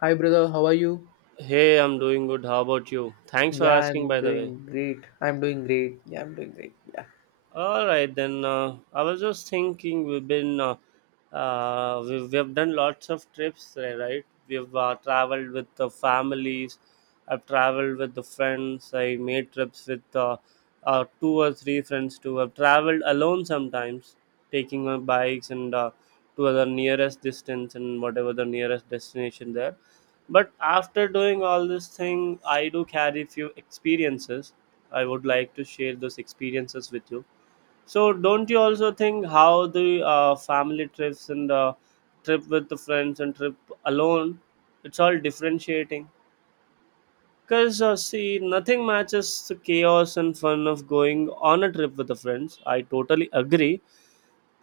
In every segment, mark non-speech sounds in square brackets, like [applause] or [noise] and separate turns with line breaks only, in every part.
Hi, brother. How are you?
Hey, I'm doing good. How about you? Thanks for
Yeah,
asking,
I'm
by the way.
doing great. I'm doing great. Yeah.
All right, then I was just thinking we've been we have done lots of trips, there, right? We've traveled with the families. I've traveled with the friends. I made trips with two or three friends too. I've traveled alone sometimes, taking my bikes and to the nearest distance and whatever the nearest destination there. But after doing all this thing, I do carry few experiences. I would like to share those experiences with you so, don't you also think how the family trips and trip with the friends and trip alone, it's all differentiating? Because, see, nothing matches the chaos and fun of going on a trip with the friends. I totally agree,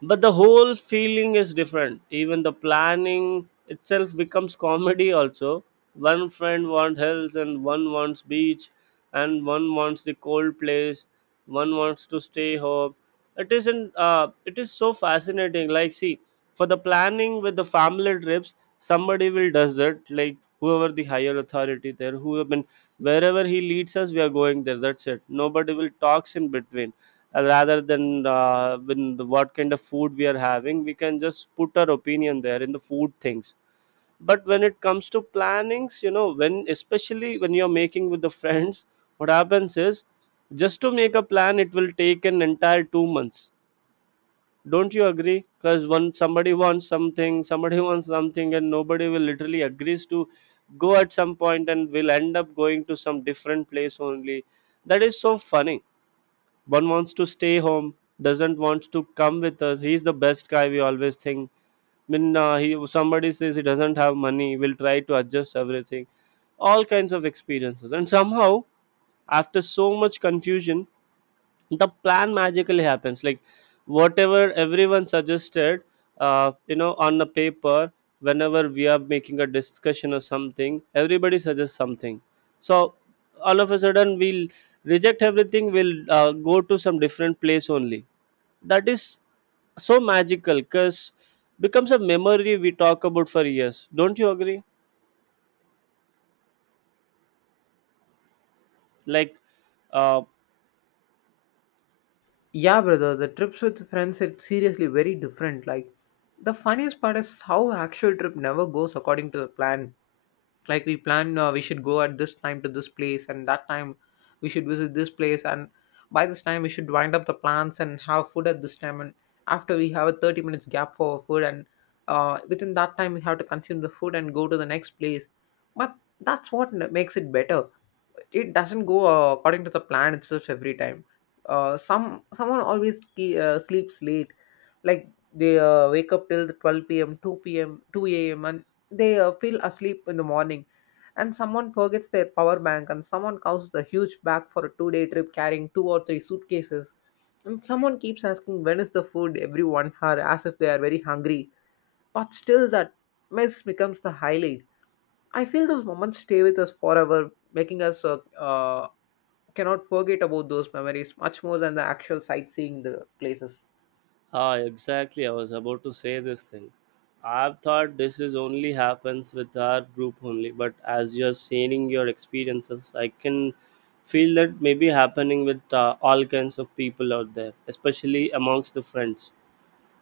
but the whole feeling is different. Even the planning itself becomes comedy also. One friend wants hills and one wants beach, and one wants the cold place, one wants to stay home. It isn't It is so fascinating. Like see, for the planning with the family trips, somebody will does that, like whoever the higher authority there who have been, wherever he leads us we are going there, that's it, nobody will talks in between, rather than when what kind of food we are having, we can just put our opinion there in the food things. But when it comes to plannings, you know, when especially when you're making with the friends, what happens is, just to make a plan it will take an entire 2 months, don't you agree? Because one somebody wants something, somebody [laughs] wants something, and nobody will literally agrees to go at some point, and will end up going to some different place only. That is so funny. One wants to stay home, doesn't wants to come with us, he's the best guy we always think. I mean, he, somebody says he doesn't have money, will try to adjust everything, all kinds of experiences. And somehow, after so much confusion, the plan magically happens, like whatever everyone suggested, you know, on the paper. Whenever we are making a discussion or something, everybody suggests something, so all of a sudden we'll reject everything, we'll go to some different place only. That is so magical because becomes a memory we talk about for years, don't you agree? Like uh,
Yeah, brother. The trips with friends, it's seriously very different. Like, the funniest part is how actual trip never goes according to the plan. Like, we plan we should go at this time to this place, and that time we should visit this place, and by this time we should wind up the plans and have food at this time. And after we have a 30 minutes gap for food, and within that time we have to consume the food and go to the next place. But that's what makes it better. It doesn't go according to the plan itself every time. Someone always sleeps late, like they wake up till the 12 p.m., 2 p.m., 2 a.m., and they feel asleep in the morning. And someone forgets their power bank, and someone causes a huge bag for a two-day trip carrying two or three suitcases. And someone keeps asking when is the food every 1 hour as if they are very hungry. But still, that mess becomes the highlight. I feel those moments stay with us forever, making us cannot forget about those memories much more than the actual sightseeing the places.
ah, exactly. I was about to say this thing. I've thought this is only happens with our group only, but as you're sharing your experiences, I can feel that maybe happening with all kinds of people out there, especially amongst the friends.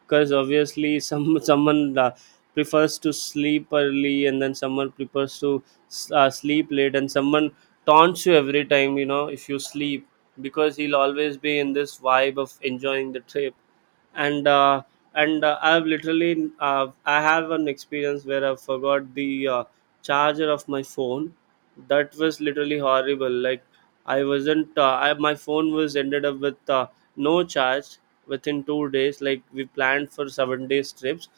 Because obviously, some [laughs] someone prefers to sleep early, and then someone prefers to sleep late, and someone taunts you every time, you know, if you sleep, because he'll always be in this vibe of enjoying the trip. And uh, and uh, I've literally uh, I have an experience where I forgot the charger of my phone. That was literally horrible. Like I wasn't. I, my phone was ended up with no charge within 2 days. Like we planned for 7 days trips,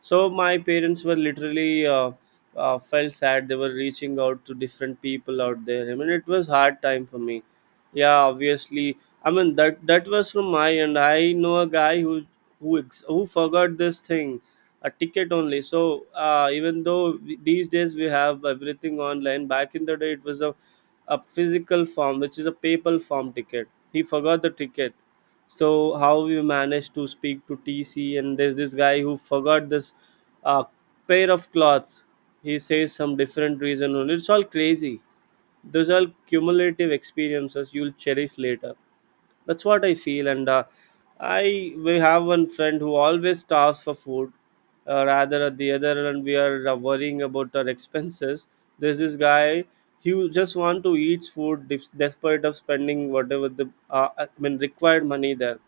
so my parents were literally felt sad, they were reaching out to different people out there. I mean, it was hard time for me, yeah, obviously. I mean, that was from my end. I know a guy who, who forgot this thing, a ticket only. So even though these days we have everything online, back in the day it was a physical form, which is a paper form ticket, he forgot the ticket. So how we managed to speak to TC. And there's this guy who forgot this uh, pair of cloths, he says some different reason only. It's all crazy. Those are cumulative experiences you'll cherish later, that's what I feel. And I We have one friend who always starves for food, rather at the other end we are worrying about our expenses. There's this guy, he will just want to eat food, despite of spending whatever the required money there.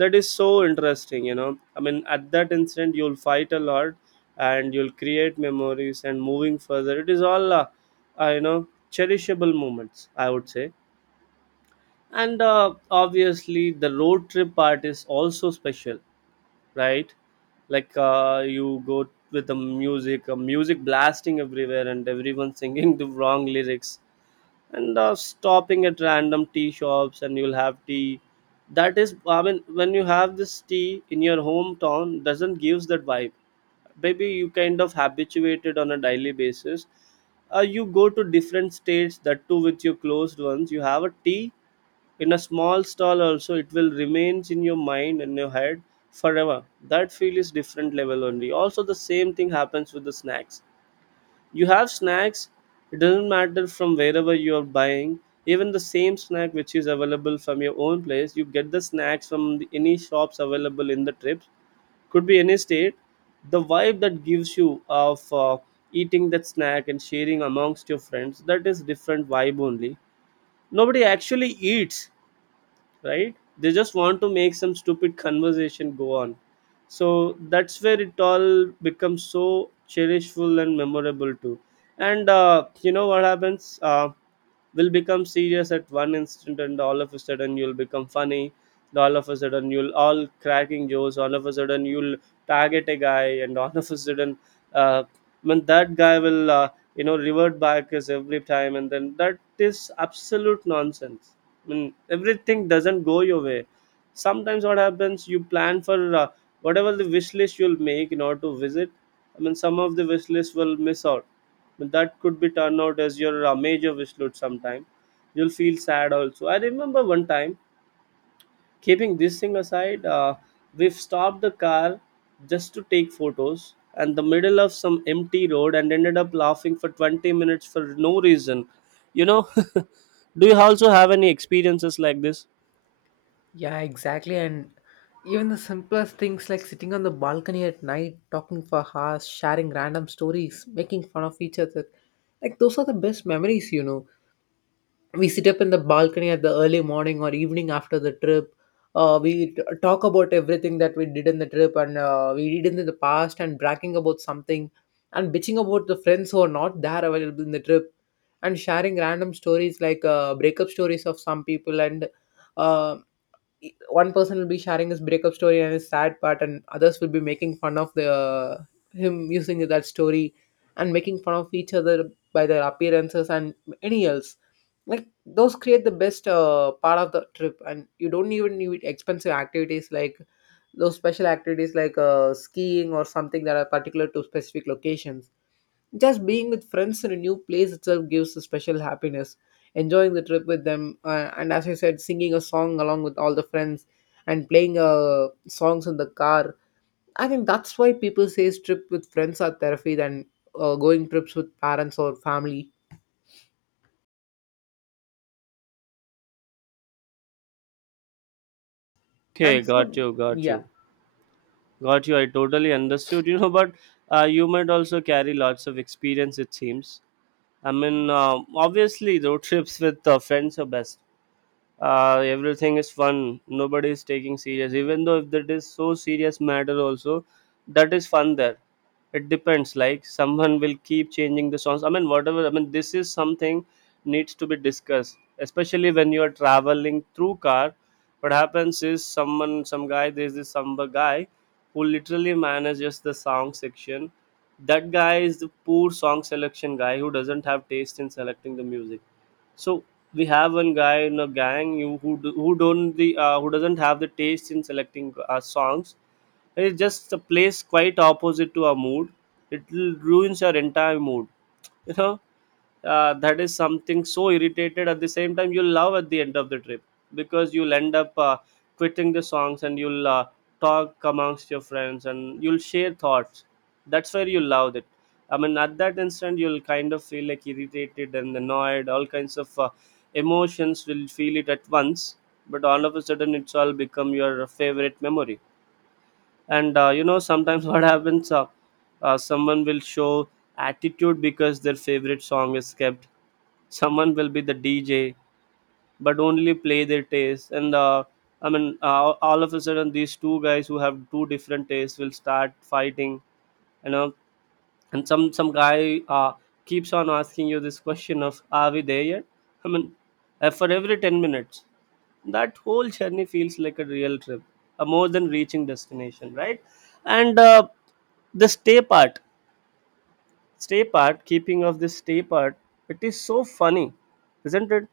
That is so interesting, you know. I mean, at that instant you'll fight a lot, and you'll create memories, and moving further it is all you know, cherishable moments, I would say. And obviously the road trip part is also special, right? Like you go with the music, music blasting everywhere and everyone [laughs] singing the wrong lyrics, and stopping at random tea shops and you'll have tea. That is, I mean, when you have this tea in your hometown, doesn't gives that vibe. Maybe you kind of habituated on a daily basis. You go to different states, that too with your closed ones you have a tea in a small stall also, it will remains in your mind and your head forever. That feel is different level only. Also the same thing happens with the snacks. You have snacks, it doesn't matter from wherever you are buying, even the same snack which is available from your own place, you get the snacks from the, any shops available in the trips, could be any state. The vibe that gives you of eating that snack and sharing amongst your friends, that is different vibe only. Nobody actually eats, right, they just want to make some stupid conversation go on. So that's where it all becomes so cherishful and memorable too. And you know what happens, will become serious at one instant and all of a sudden you'll become funny, and all of a sudden you'll all cracking jokes, all of a sudden you'll target a guy, and all of a sudden uh, when that guy will you know revert back as every time, and then that is absolute nonsense. Mean, everything doesn't go your way. Sometimes what happens, you plan for whatever the wish list you'll make in order to visit, I mean some of the wish list will miss out, but that could be turned out as your major wish list sometime. You'll feel sad also. I remember one time, keeping this thing aside, we've stopped the car just to take photos and the middle of some empty road, and ended up laughing for 20 minutes for no reason, you know. [laughs] Do you also have any experiences like this?
Yeah, exactly. And even the simplest things like sitting on the balcony at night, talking for hours, sharing random stories, making fun of each other. Like those are the best memories. We sit up in the balcony at the early morning or evening after the trip. Uh, We t- talk about everything that we did in the trip, and we did in the past, and bragging about something, and bitching about the friends who are not there available in the trip, and sharing random stories like breakup stories of some people. And um one person will be sharing his breakup story and his sad part, and others will be making fun of the him using that story, and making fun of each other by their appearances and any else. Like those create the best part of the trip, and you don't even need expensive activities like those special activities like skiing or something that are particular to specific locations. Just being with friends in a new place itself gives a special happiness. Enjoying the trip with them, and as I said, singing a song along with all the friends, and playing songs in the car. I think that's why people say trip with friends are therapy than going trips with parents or family.
Okay,
And
got
food,
you, got
yeah,
you, got you. I totally understood. You know, but you might also carry lots of experience. It seems. I mean, obviously, road [laughs] trips with friends are best. Everything is fun, nobody is taking serious, even though if that is so serious matter also, that is fun there. It depends, like someone will keep changing the songs. I mean, whatever, I mean, this is something needs to be discussed, especially when you are traveling through car. What happens is, someone some guy there's this some guy who literally manages the song section. That guy is the poor song selection guy who doesn't have taste in selecting the music. So we have one guy in a gang, you who do, who don't the who doesn't have the taste in selecting songs. It just plays quite opposite to our mood. It ruins our entire mood. You know, that is something so irritated, at the same time you'll love at the end of the trip, because you'll end up quitting the songs and you'll talk amongst your friends and you'll share thoughts. That's where you love it. I mean, at that instant you'll kind of feel like irritated and annoyed, all kinds of emotions will feel it at once, but all of a sudden it's all become your favorite memory. And you know sometimes [laughs] what happens, someone will show attitude because their favorite song is kept. Someone will be the DJ, but only play their taste. And I mean, all of a sudden, these two guys who have two different tastes will start fighting. You know, and some guy keeps on asking you this question of "Are we there yet?" I mean, for every 10 minutes, that whole journey feels like a real trip, more than reaching destination, right? And the stay part, keeping of this stay part, it is so funny, isn't it?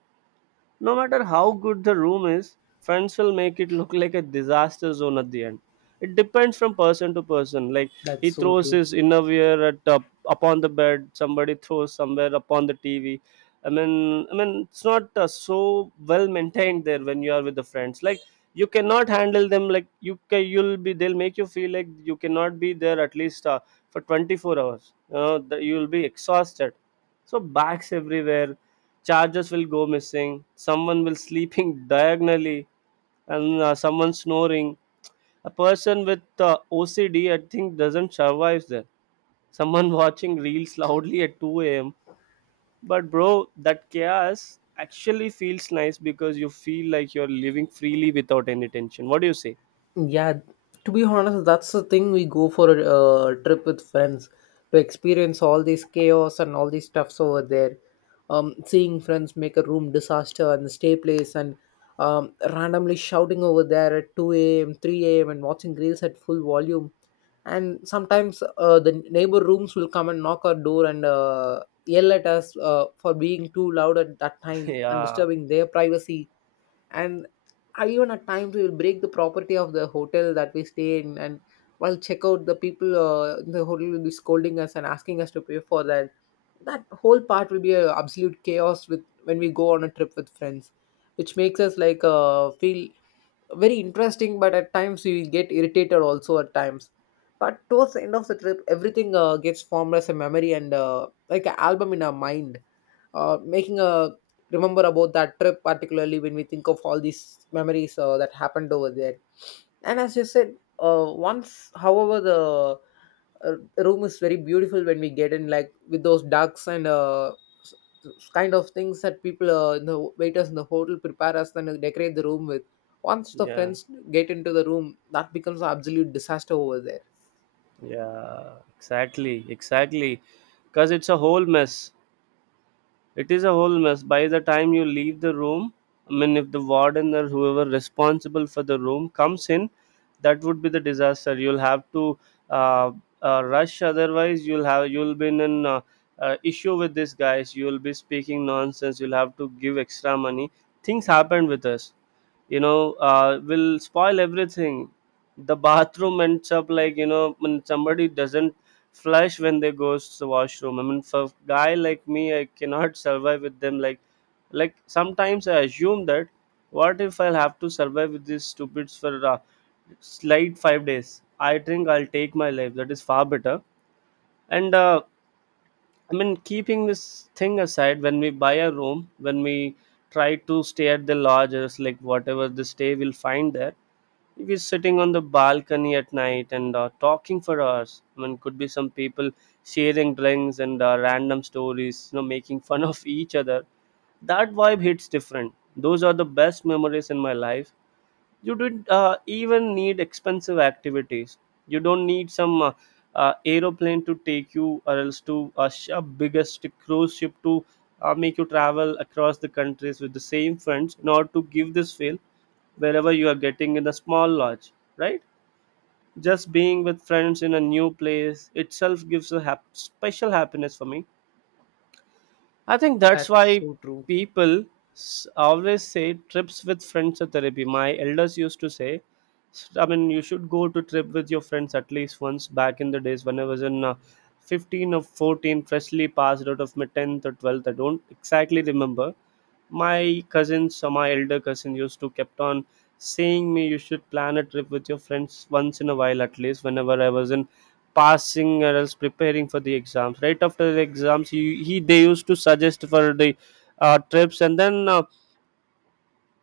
No matter how good the room is, friends will make it look like a disaster zone at the end. It depends from person to person. Like
that's
he
so
throws
true.
his innerwear at up upon the bed, somebody throws somewhere upon the TV. I mean, it's not so well maintained there when you are with the friends. Like you cannot handle them. Like you'll be. They'll make you feel like you cannot be there at least for 24 hours. You know, that you'll be exhausted. So bags everywhere, chargers will go missing. Someone will sleeping [laughs] diagonally, and someone snoring. A person with OCD, I think, doesn't survive there. Someone [laughs] watching reels loudly at 2 a.m. But bro, that chaos actually feels nice because you feel like you're living freely without any tension. What do you say?
Yeah, to be honest, that's the thing we go for a trip with friends, to experience all this chaos and all these stuffs over there. Seeing friends make a room disaster and the stay place, and randomly shouting over there at 2 a.m., 3 a.m., and watching reels at full volume. And sometimes the neighbor rooms will come and knock our door and yell at us for being too loud at that
[laughs]
time and
Yeah,
disturbing their privacy. And even at times we will break the property of the hotel that we stay in, and while check out the people in the hotel will be scolding us and asking us to pay for that. That whole part will be a absolute chaos with when we go on a trip with friends, which makes us like feel very interesting, but at times we get irritated also at times. But towards the end of the trip, everything gets formed as a memory and like an album in our mind, making a remember about that trip particularly when we think of all these memories that happened over there. And as you said, once however the room is very beautiful when we get in, like with those ducks and s- kind of things that people in the waiters in the hotel prepare us and decorate the room with. Once the
yeah,
friends get into the room, that becomes an absolute disaster over there.
yeah. Exactly, exactly. Cause it's a whole mess. It is a whole mess. By the time you leave the room, I mean, if the warden or whoever responsible for the room comes in, that would be the disaster. You'll have to uh, rush. Otherwise, you'll be in an issue with these guys. You'll be speaking nonsense. You'll have to give extra money. Things happened with us, will spoil everything. The bathroom ends up like, you know, when somebody doesn't flush when they goes to the washroom. I mean, for guy like me, I cannot [laughs] survive with them. Like sometimes I assume that what if I'll have to survive with these stupids for slight 5 days? I think I'll take my life. That is far better. And I mean, keeping this thing aside, when we buy a room, when we try to stay at the lodges, like whatever the stay we'll find there, we're sitting on the balcony at night and talking for hours. I mean, could be some people sharing drinks and random stories, you know, making fun of each other. That vibe hits different. Those are the best memories in my life. You don't even need expensive activities. You don't need some aeroplane to take you or else to a a biggest cruise ship to make you travel across the countries with the same friends in order to give this feel. Wherever you are getting in a small lodge, right, just being with friends in a new place itself gives a special happiness for me. I think that's
That's
why
so true.
people always say trips with friends are therapy. My elders used to say, I mean, you should go to trip with your friends at least once. Back in the days when I was in 15 or 14, freshly passed out of my 10th or 12th. I don't exactly remember. My cousins, or my elder cousin, used to kept on saying me you should plan a trip with your friends once in a while at least. Whenever I was in passing or else preparing for the exams, right after the exams, he they used to suggest for the trips. And then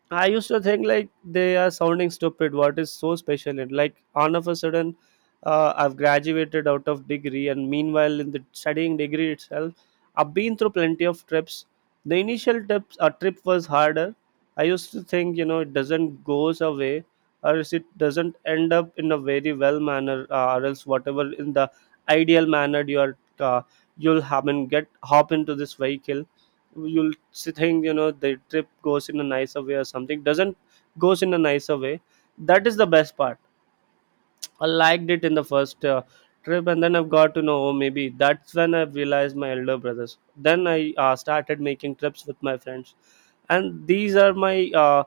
I used to think like they are sounding stupid. What is so special? And like all of a sudden, I've graduated out of degree, and meanwhile, in the studying degree itself, I've been through plenty of trips. The initial trips, a trip was harder. I used to think, you know, it doesn't goes away, or else it doesn't end up in a very well manner, or else whatever in the ideal manner you are, you'll have and get hop into this vehicle. You'll think, you know, the trip goes in a nicer way or something doesn't goes in a nicer way. That is the best part. I liked it in the first trip. And then I've got to know, oh, maybe that's when I realized my elder brothers. Then I started making trips with my friends, and these are my uh,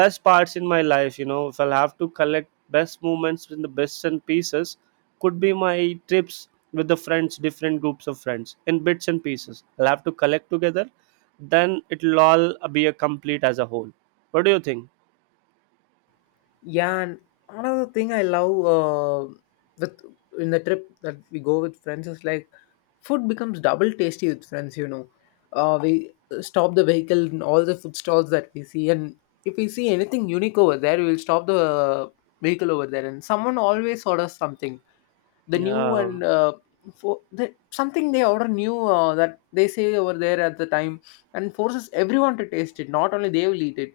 best parts in my life. You know, if I'll have to collect best moments in the bits and pieces, could be my trips with the friends, different groups of friends in bits and pieces I'll have to collect together, then it'll all be a complete as a whole. What do you think?
Yeah, and another thing I love uh, with in the trip that we go with friends is like food becomes double tasty with friends. You know, we stop the vehicle in all the food stalls that we see, and if we see anything unique over there, we will stop the vehicle over there, and someone always orders something, the new
Yeah,
and for the something they order new that they say over there at the time, and forces everyone to taste it. Not only they will eat it,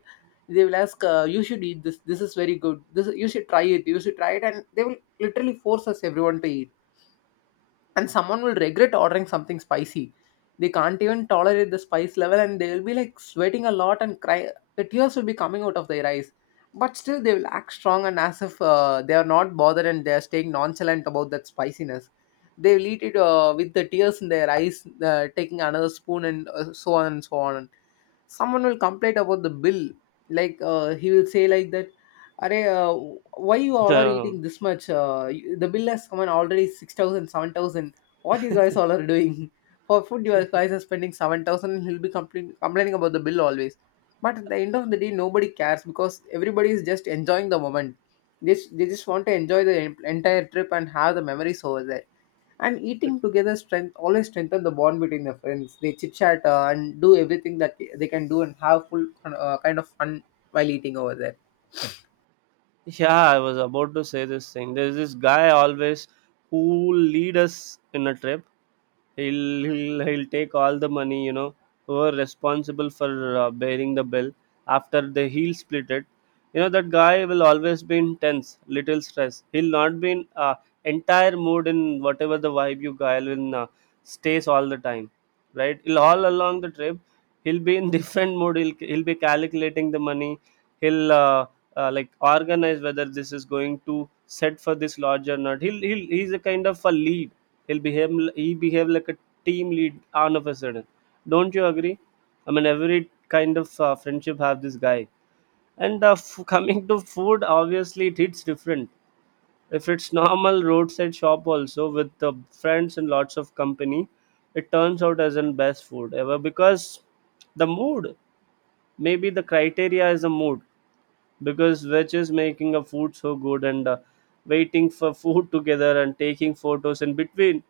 they will ask, you should eat this, this is very good, this you should try it, you should try it, and they will literally force us everyone to eat. And someone will regret ordering something spicy. They can't even tolerate the spice level, and they will be like sweating a lot and cry. The tears will be coming out of their eyes, but still they will act strong and as if they are not bothered and they are staying nonchalant about that spiciness. They will eat it with the tears in their eyes, taking another spoon and so on and so on. Someone will complain about the bill. Like he will say like that, are why you
[laughs]
all are eating
um,
this much, the bill has come in already 6000, 7000. What you guys all are doing [laughs] for food? You guys are spending 7000. He'll be complaining about the bill always. But at the end of the day, nobody cares because everybody is just enjoying the moment. They they just want to enjoy the entire trip and have the memories over there. And eating together strength always strengthen the bond between the friends. They chit chat, and do everything that they can do and have full kind of fun while eating over there.
yeah, I was about to say this thing. There's this guy always who lead us in a trip. He'll take all the money. You know, who are responsible for bearing the bill. After they He'll split it. You know that guy will always be in tense, little stress. He'll not be in entire mood in whatever the vibe you guy will in, stays all the time, right? He'll all along the trip, he'll be in [laughs] different mood. He'll be calculating the money. He'll like organize whether this is going to set for this lodge or not. He's a kind of a lead. He'll behave, he behave like a team lead all of a sudden. Don't you agree? I mean, every kind of friendship have this guy. And coming to food, obviously it hits different. If it's normal roadside shop also with the friends and lots of company, it turns out as the best food ever because the mood, maybe the criteria is the mood, because which is making a food so good. And waiting for [laughs] food together and taking photos in between.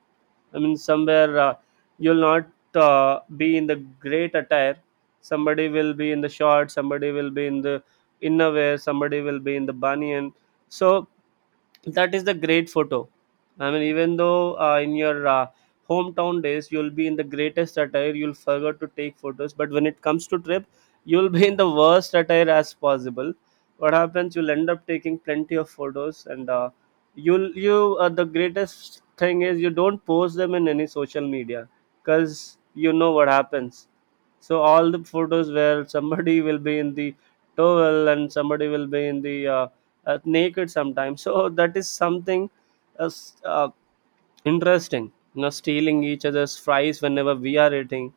I mean, somewhere you'll not be in the great attire. Somebody will be in the short, somebody will be in the innerwear, somebody will be in the banyan. So that is the great photo. I mean, even though in your hometown days you'll be in the greatest attire, you'll forget to take photos, but when it comes to trip, you'll be in the worst attire as possible. What happens, you'll end up taking plenty of photos. And you'll you the greatest thing is you don't post them in any social media because you know what happens. So all the photos where somebody [laughs] will be in the towel and somebody will be in the naked sometimes. So that is something uh, s- uh, interesting. You know, stealing each other's fries whenever we are eating.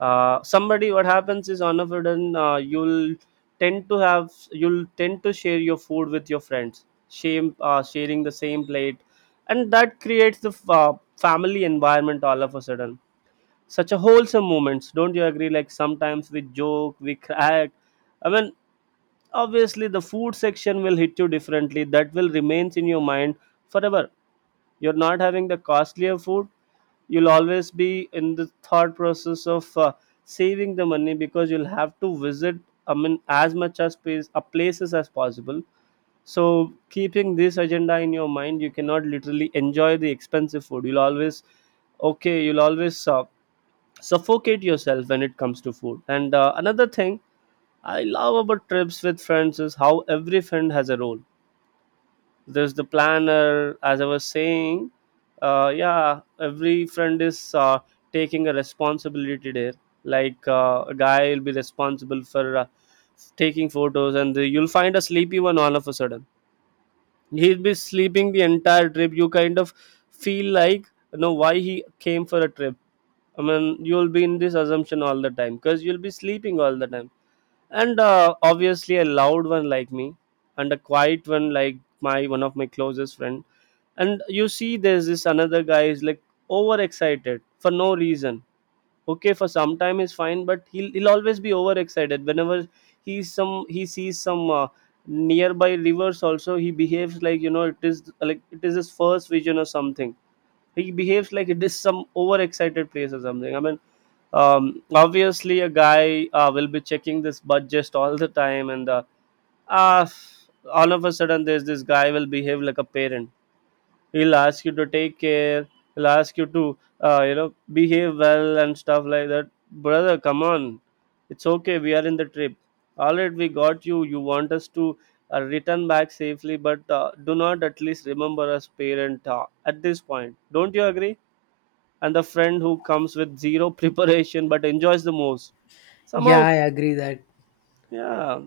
Somebody, what happens is on a sudden you'll tend to have you'll tend to share your food with your friends. Shame, sharing the same plate, and that creates the family environment all of a sudden. Such a wholesome moments, don't you agree? Like sometimes we joke, we crack. I mean, obviously the food section will hit you differently. That will remains in your mind forever. You're not having the costlier food. You'll always be in the thought process of saving the money because you'll have to visit, I mean, as much as place, places as possible. So keeping this agenda in your mind, you cannot literally enjoy the expensive food. You'll always, okay, you'll always suffocate yourself when it comes to food. And another thing I love about trips with friends is how every friend has a role. There's the planner, as I was saying. Yeah, every friend is taking a responsibility there. Like a guy will be responsible for taking photos, and the, you'll find a sleepy one all of a sudden. He'll be sleeping the entire trip. You kind of feel like, you know, why he came for a trip. I mean, you'll be in this assumption all the time because you'll be sleeping all the time. And obviously a loud one like me, and a quiet one like my one of my closest friend. And you see there's this another guy is like overexcited for no reason. Okay, for some time is fine, but he'll always be overexcited whenever he sees some nearby rivers also. He behaves like, you know, it is like it is his first vision or something. He behaves like it is some overexcited place or something. I mean, obviously a guy will be checking this budget all the time. And uh, all of a sudden there's this guy will behave like a parent. He'll ask you to take care. He'll ask you to, you know, behave well and stuff like that. Brother, come on, it's okay, we are in the trip. All right, we got you, you want us to return back safely. But do not at least remember us parent at this point, don't you agree? And the friend who comes with zero [laughs] preparation but enjoys the most.
Yeah,
Somehow,
I agree that.
yeah,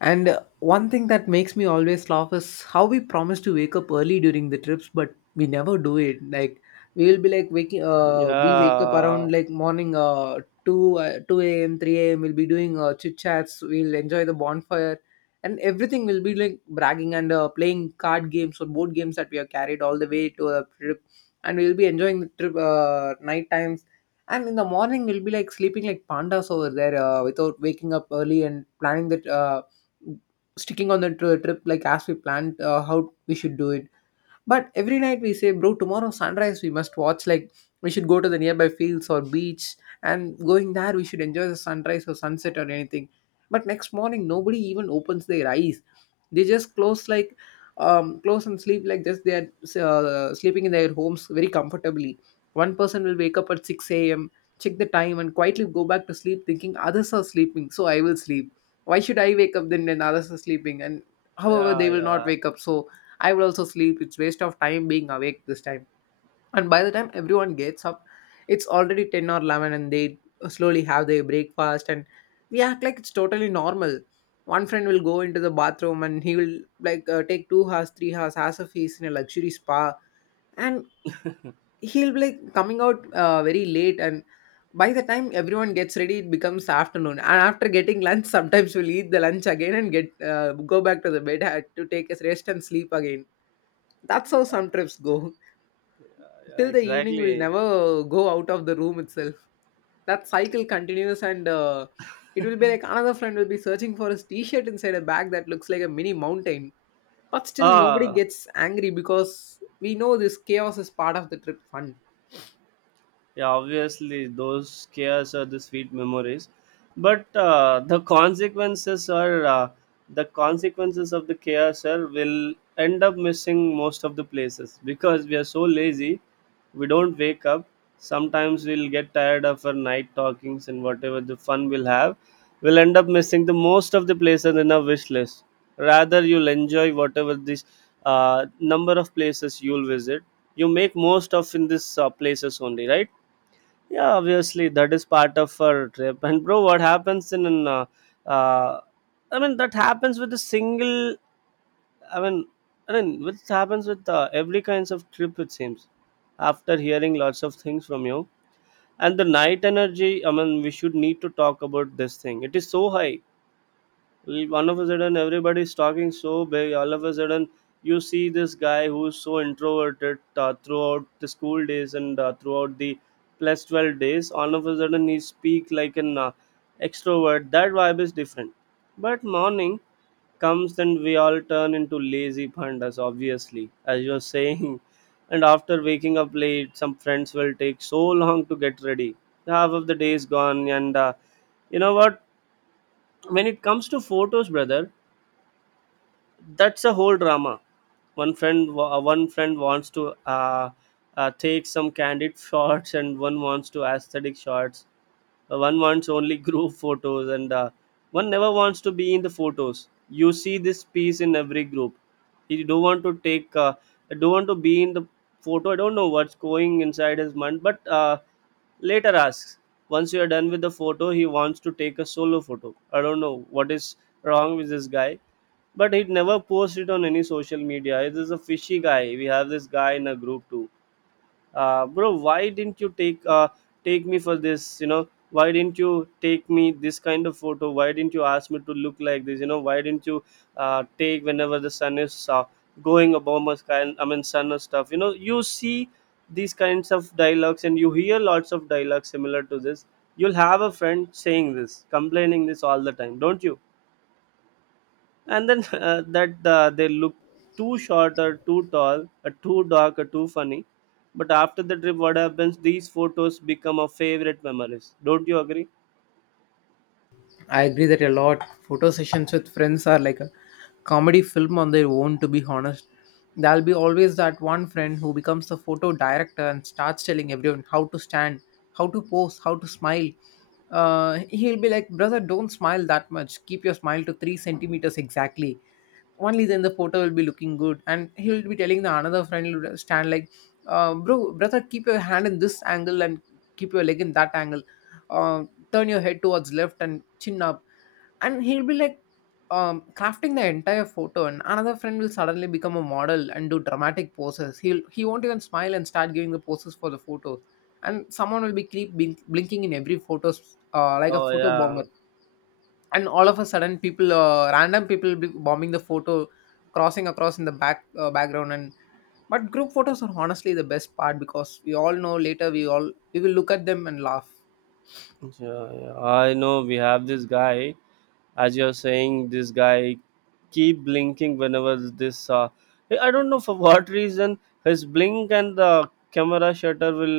And one thing that makes me always laugh is how we promise to wake up early during the trips, but we never do it. Like, we will be like we wake up
yeah,
around like morning, two a.m., three a.m. We'll be doing chit chats. We'll enjoy the bonfire, and everything will be like bragging, and playing card games or board games that we have carried all the way to a trip, and we'll be enjoying the trip night times. And in the morning, we'll be like sleeping like pandas over there without waking up early and planning that. Sticking on the trip like as we planned how we should do it. But every night we say, bro, tomorrow sunrise we must watch. Like, we should go to the nearby fields or beach, and going there we should enjoy the sunrise or sunset or anything. But next morning nobody even opens their eyes. They just close like close and sleep like this. They are sleeping in their homes very comfortably. One person will wake up at six a.m. Check the time and quietly go back to sleep, thinking others are sleeping, so I will sleep. Why should I wake up then when others are sleeping? And however,
yeah, yeah,
they will not
yeah,
wake up. So I will also sleep. It's waste of time being awake this time. And by the time everyone gets up, it's already 10 or 11, and they slowly have their breakfast, and we act like it's totally normal. One friend will go into the bathroom, and he will like take 2 hours, 3 hours as if he's in a luxury spa. And he'll be like coming out very late, and by the time everyone gets ready it becomes afternoon, and after getting lunch [laughs] sometimes we'll eat the lunch again and get go back to the bed had to take a rest and sleep again. That's how some trips go. [laughs]
yeah,
till the evening, we'll
exactly.
never go out of the room itself. That cycle continues. And it will be like another friend will be searching for his t-shirt inside a bag that looks like a mini mountain, but still nobody
Ah,
gets angry because we know this chaos is part of the trip fun.
yeah, obviously those scares are the sweet memories, but the consequences are the consequences of the chaos are will end up missing most of the places because we are so lazy, we don't wake up. Sometimes we'll get tired of our night talkings and whatever the fun we'll have, we'll end up missing the most of the places in our wish list. Rather, you'll enjoy whatever this number of places you'll visit. You make most of in this places only, right? Yeah, obviously that is part of our trip. And bro, what happens in uh, that happens with a single. I mean, which happens with every kinds of trip, it seems. After hearing lots of things from you and the night energy, I mean, we should need to talk about this thing. It is so high. All of a sudden everybody's talking so big. All of a sudden you see this guy who's so introverted throughout the school days, and throughout the plus 12 days, all of a sudden he speak like an extrovert. That vibe is different. But morning comes and we all turn into lazy pandas, obviously, as you're saying. [laughs] And after waking up late, some friends will take so long to get ready. Half of the day is gone, and you know what, when it comes to photos, brother, that's a whole drama. One friend wants to take some candid [laughs] shots, and one wants to aesthetic shots. One wants only group photos, and one never wants to be in the photos. You see this piece in every group. You don't want to take, I don't want to be in the photo. I don't know what's going inside his mind, but later asks. Once you are done with the photo, he wants to take a solo photo. I don't know what is wrong with this guy, but he never posts it on any social media. This is a fishy guy. We have this guy in a group too. Bro, why didn't you take take me for this? You know, why didn't you take me this kind of photo? Why didn't you ask me to look like this? You know, why didn't you take whenever the sun is going above my sky? I mean, sun or stuff. You know, you see these kinds of dialogues, and you hear lots of dialogues similar to this. You'll have a friend saying this, complaining this all the time, don't you? And then [laughs] that they look too short or too tall or too dark or too funny. But after the trip, what happens, these photos become our favorite memories, don't you agree?
I agree that a lot. Photo sessions with friends are like a comedy film on their own, to be honest. There'll be always that one friend who becomes the photo director and starts telling everyone how to stand, how to pose, how to smile. He'll be like, brother, don't smile that much. Keep your smile to three centimeters exactly, only then the photo will be looking good. And he'll be telling the another friend will stand like, brother, keep your hand in this angle, and keep your leg in that angle, uh, turn your head towards left and chin up. And he'll be like crafting the entire photo. And another friend will suddenly become a model and do dramatic poses. He'll, he won't even smile and start giving the poses for the photos. And someone will be keep blinking in every photo, like a
Oh
photo bomber.
yeah,
And all of a sudden people, random people be bombing the photo, crossing across in the background. And but group photos are honestly the best part, because we all know later we all we will look at them and laugh.
yeah, yeah. I know we have this guy. As you're saying, this guy keep blinking whenever this, I don't know for [laughs] what reason, his blink and the camera shutter will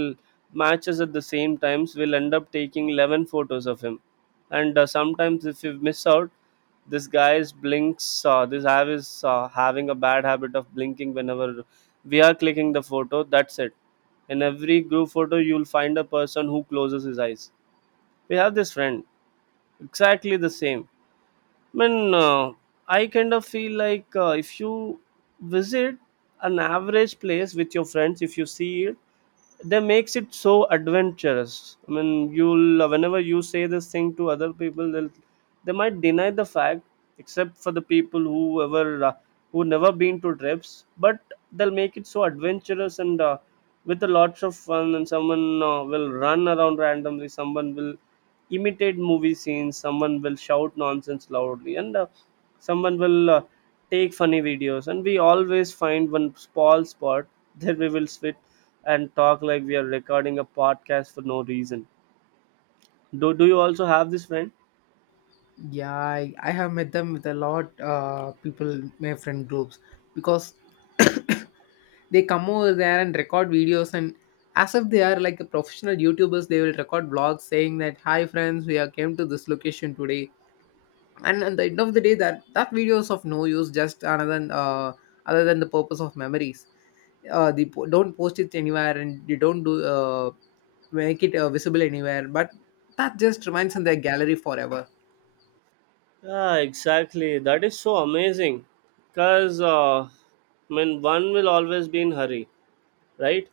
matches at the same times. We'll end up taking 11 photos of him. And sometimes if you miss out this guy's blinks, this have is having a bad habit of blinking whenever we are clicking the photo, that's it. In every group photo you'll find a person who closes his eyes. We have this friend exactly the same. I mean, uh, I kind of feel like, if you visit an average place with your friends, if you see it, that makes it so adventurous. I mean, you'll, whenever you say this thing to other people, they'll, they might deny the fact, except for the people who ever who never been to trips. But they'll make it so adventurous, and with a lots of fun. And someone will run around randomly, someone will imitate movie scenes, someone will shout nonsense loudly, and someone will take funny videos. And we always find one small spot [laughs] that we will sit and talk like we are recording a podcast for no reason. Do you also have this friend?
Yeah, I have met them with a lot people my friend groups because [coughs] they come over there and record videos, and as if they are like a professional youtubers, they will record vlogs saying that, hi friends, we are came to this location today. And at the end of the day, that video is of no use just another than, other than the purpose of memories. Don't post it anywhere, and you don't do make it visible anywhere, but that just remains in their gallery forever.
Yeah, exactly. That is so amazing. Because, I mean, one will always be in hurry, right?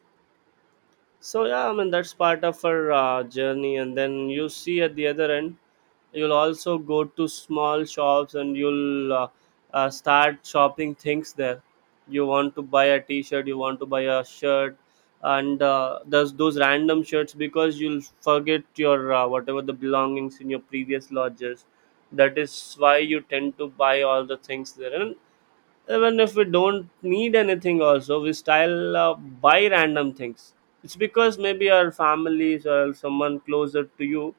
So yeah, I mean, that's part of our journey. And then you see at the other end, you'll also go to small shops, and you'll start shopping things there. You want to buy a t-shirt, you want to buy a shirt. And there's those random shirts, because you'll forget your whatever the belongings in your previous lodges. That is why you tend to buy all the things there. And even if we don't need anything also, we style buy random things. It's because maybe our families or someone closer to you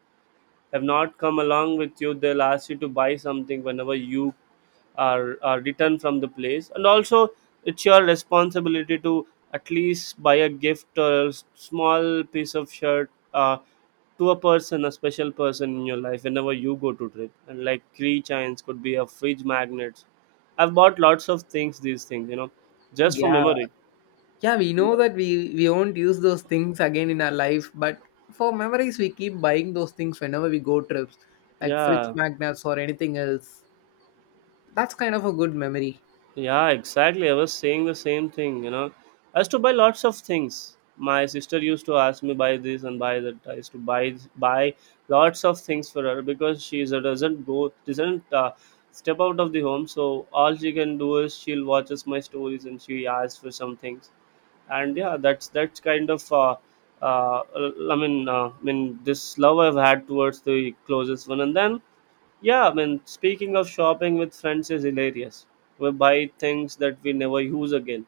have not come along with you, they'll ask you to buy something whenever you are returned from the place. And also it's your responsibility to at least buy a gift or a small piece of shirt to a person, a special person in your life whenever you go to trip. And like key chains could be a fridge magnets. I've bought lots of things, these things, you know, just for
Yeah,
memory.
yeah, we know that we won't use those things again in our life, but for memories we keep buying those things whenever we go trips, like fridge
Yeah,
magnets or anything else. That's kind of a good memory.
yeah, exactly. I was saying the same thing, you know. I used to buy lots of things. My sister used to ask me buy this and buy that. I used to buy lots of things for her, because doesn't go, doesn't step out of the home. So all she can do is she'll watches my stories and she asks for some things. And yeah, that's uh, I mean, this love I've had towards the closest one. And then yeah, I mean, speaking of shopping with friends is hilarious. We buy things that we never use again.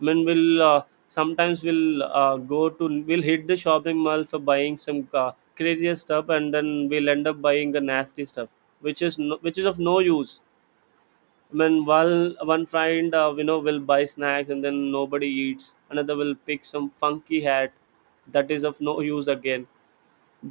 I mean, we'll sometimes we'll go to we'll hit the shopping mall for buying some craziest stuff, and then we'll end up buying the nasty stuff, which is of no use. When, while one friend, you know, will buy snacks and then nobody eats, another will pick some funky hat that is of no use again.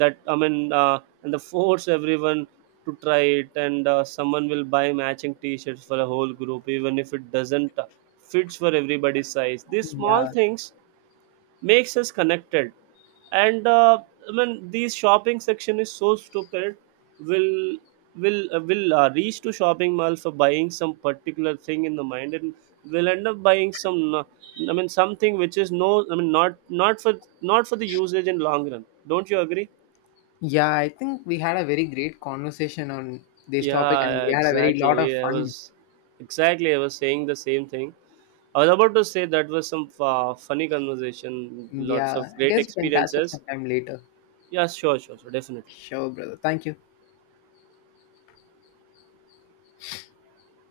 That I mean and the force everyone to try it. And someone will buy matching t-shirts for a whole group even if it doesn't fits for everybody's size. These small
Yeah,
things makes us connected. And I mean, these shopping section is so stupid. Will, will reach to shopping mall for buying some particular thing in the mind, and will end up buying some I mean something which is I mean not for, not for the usage in long run, don't you agree?
yeah, I think we had a very great conversation on this topic and
Yeah,
we had a very lot of
exactly, I
fun.
was, exactly I was saying the same thing. I was about to say that was some funny conversation. Lots
Yeah,
of
I
great
guess we can catch up
experiences.
sometime later.
Yeah, sure, sure, sure, definitely.
Sure, brother. Thank you.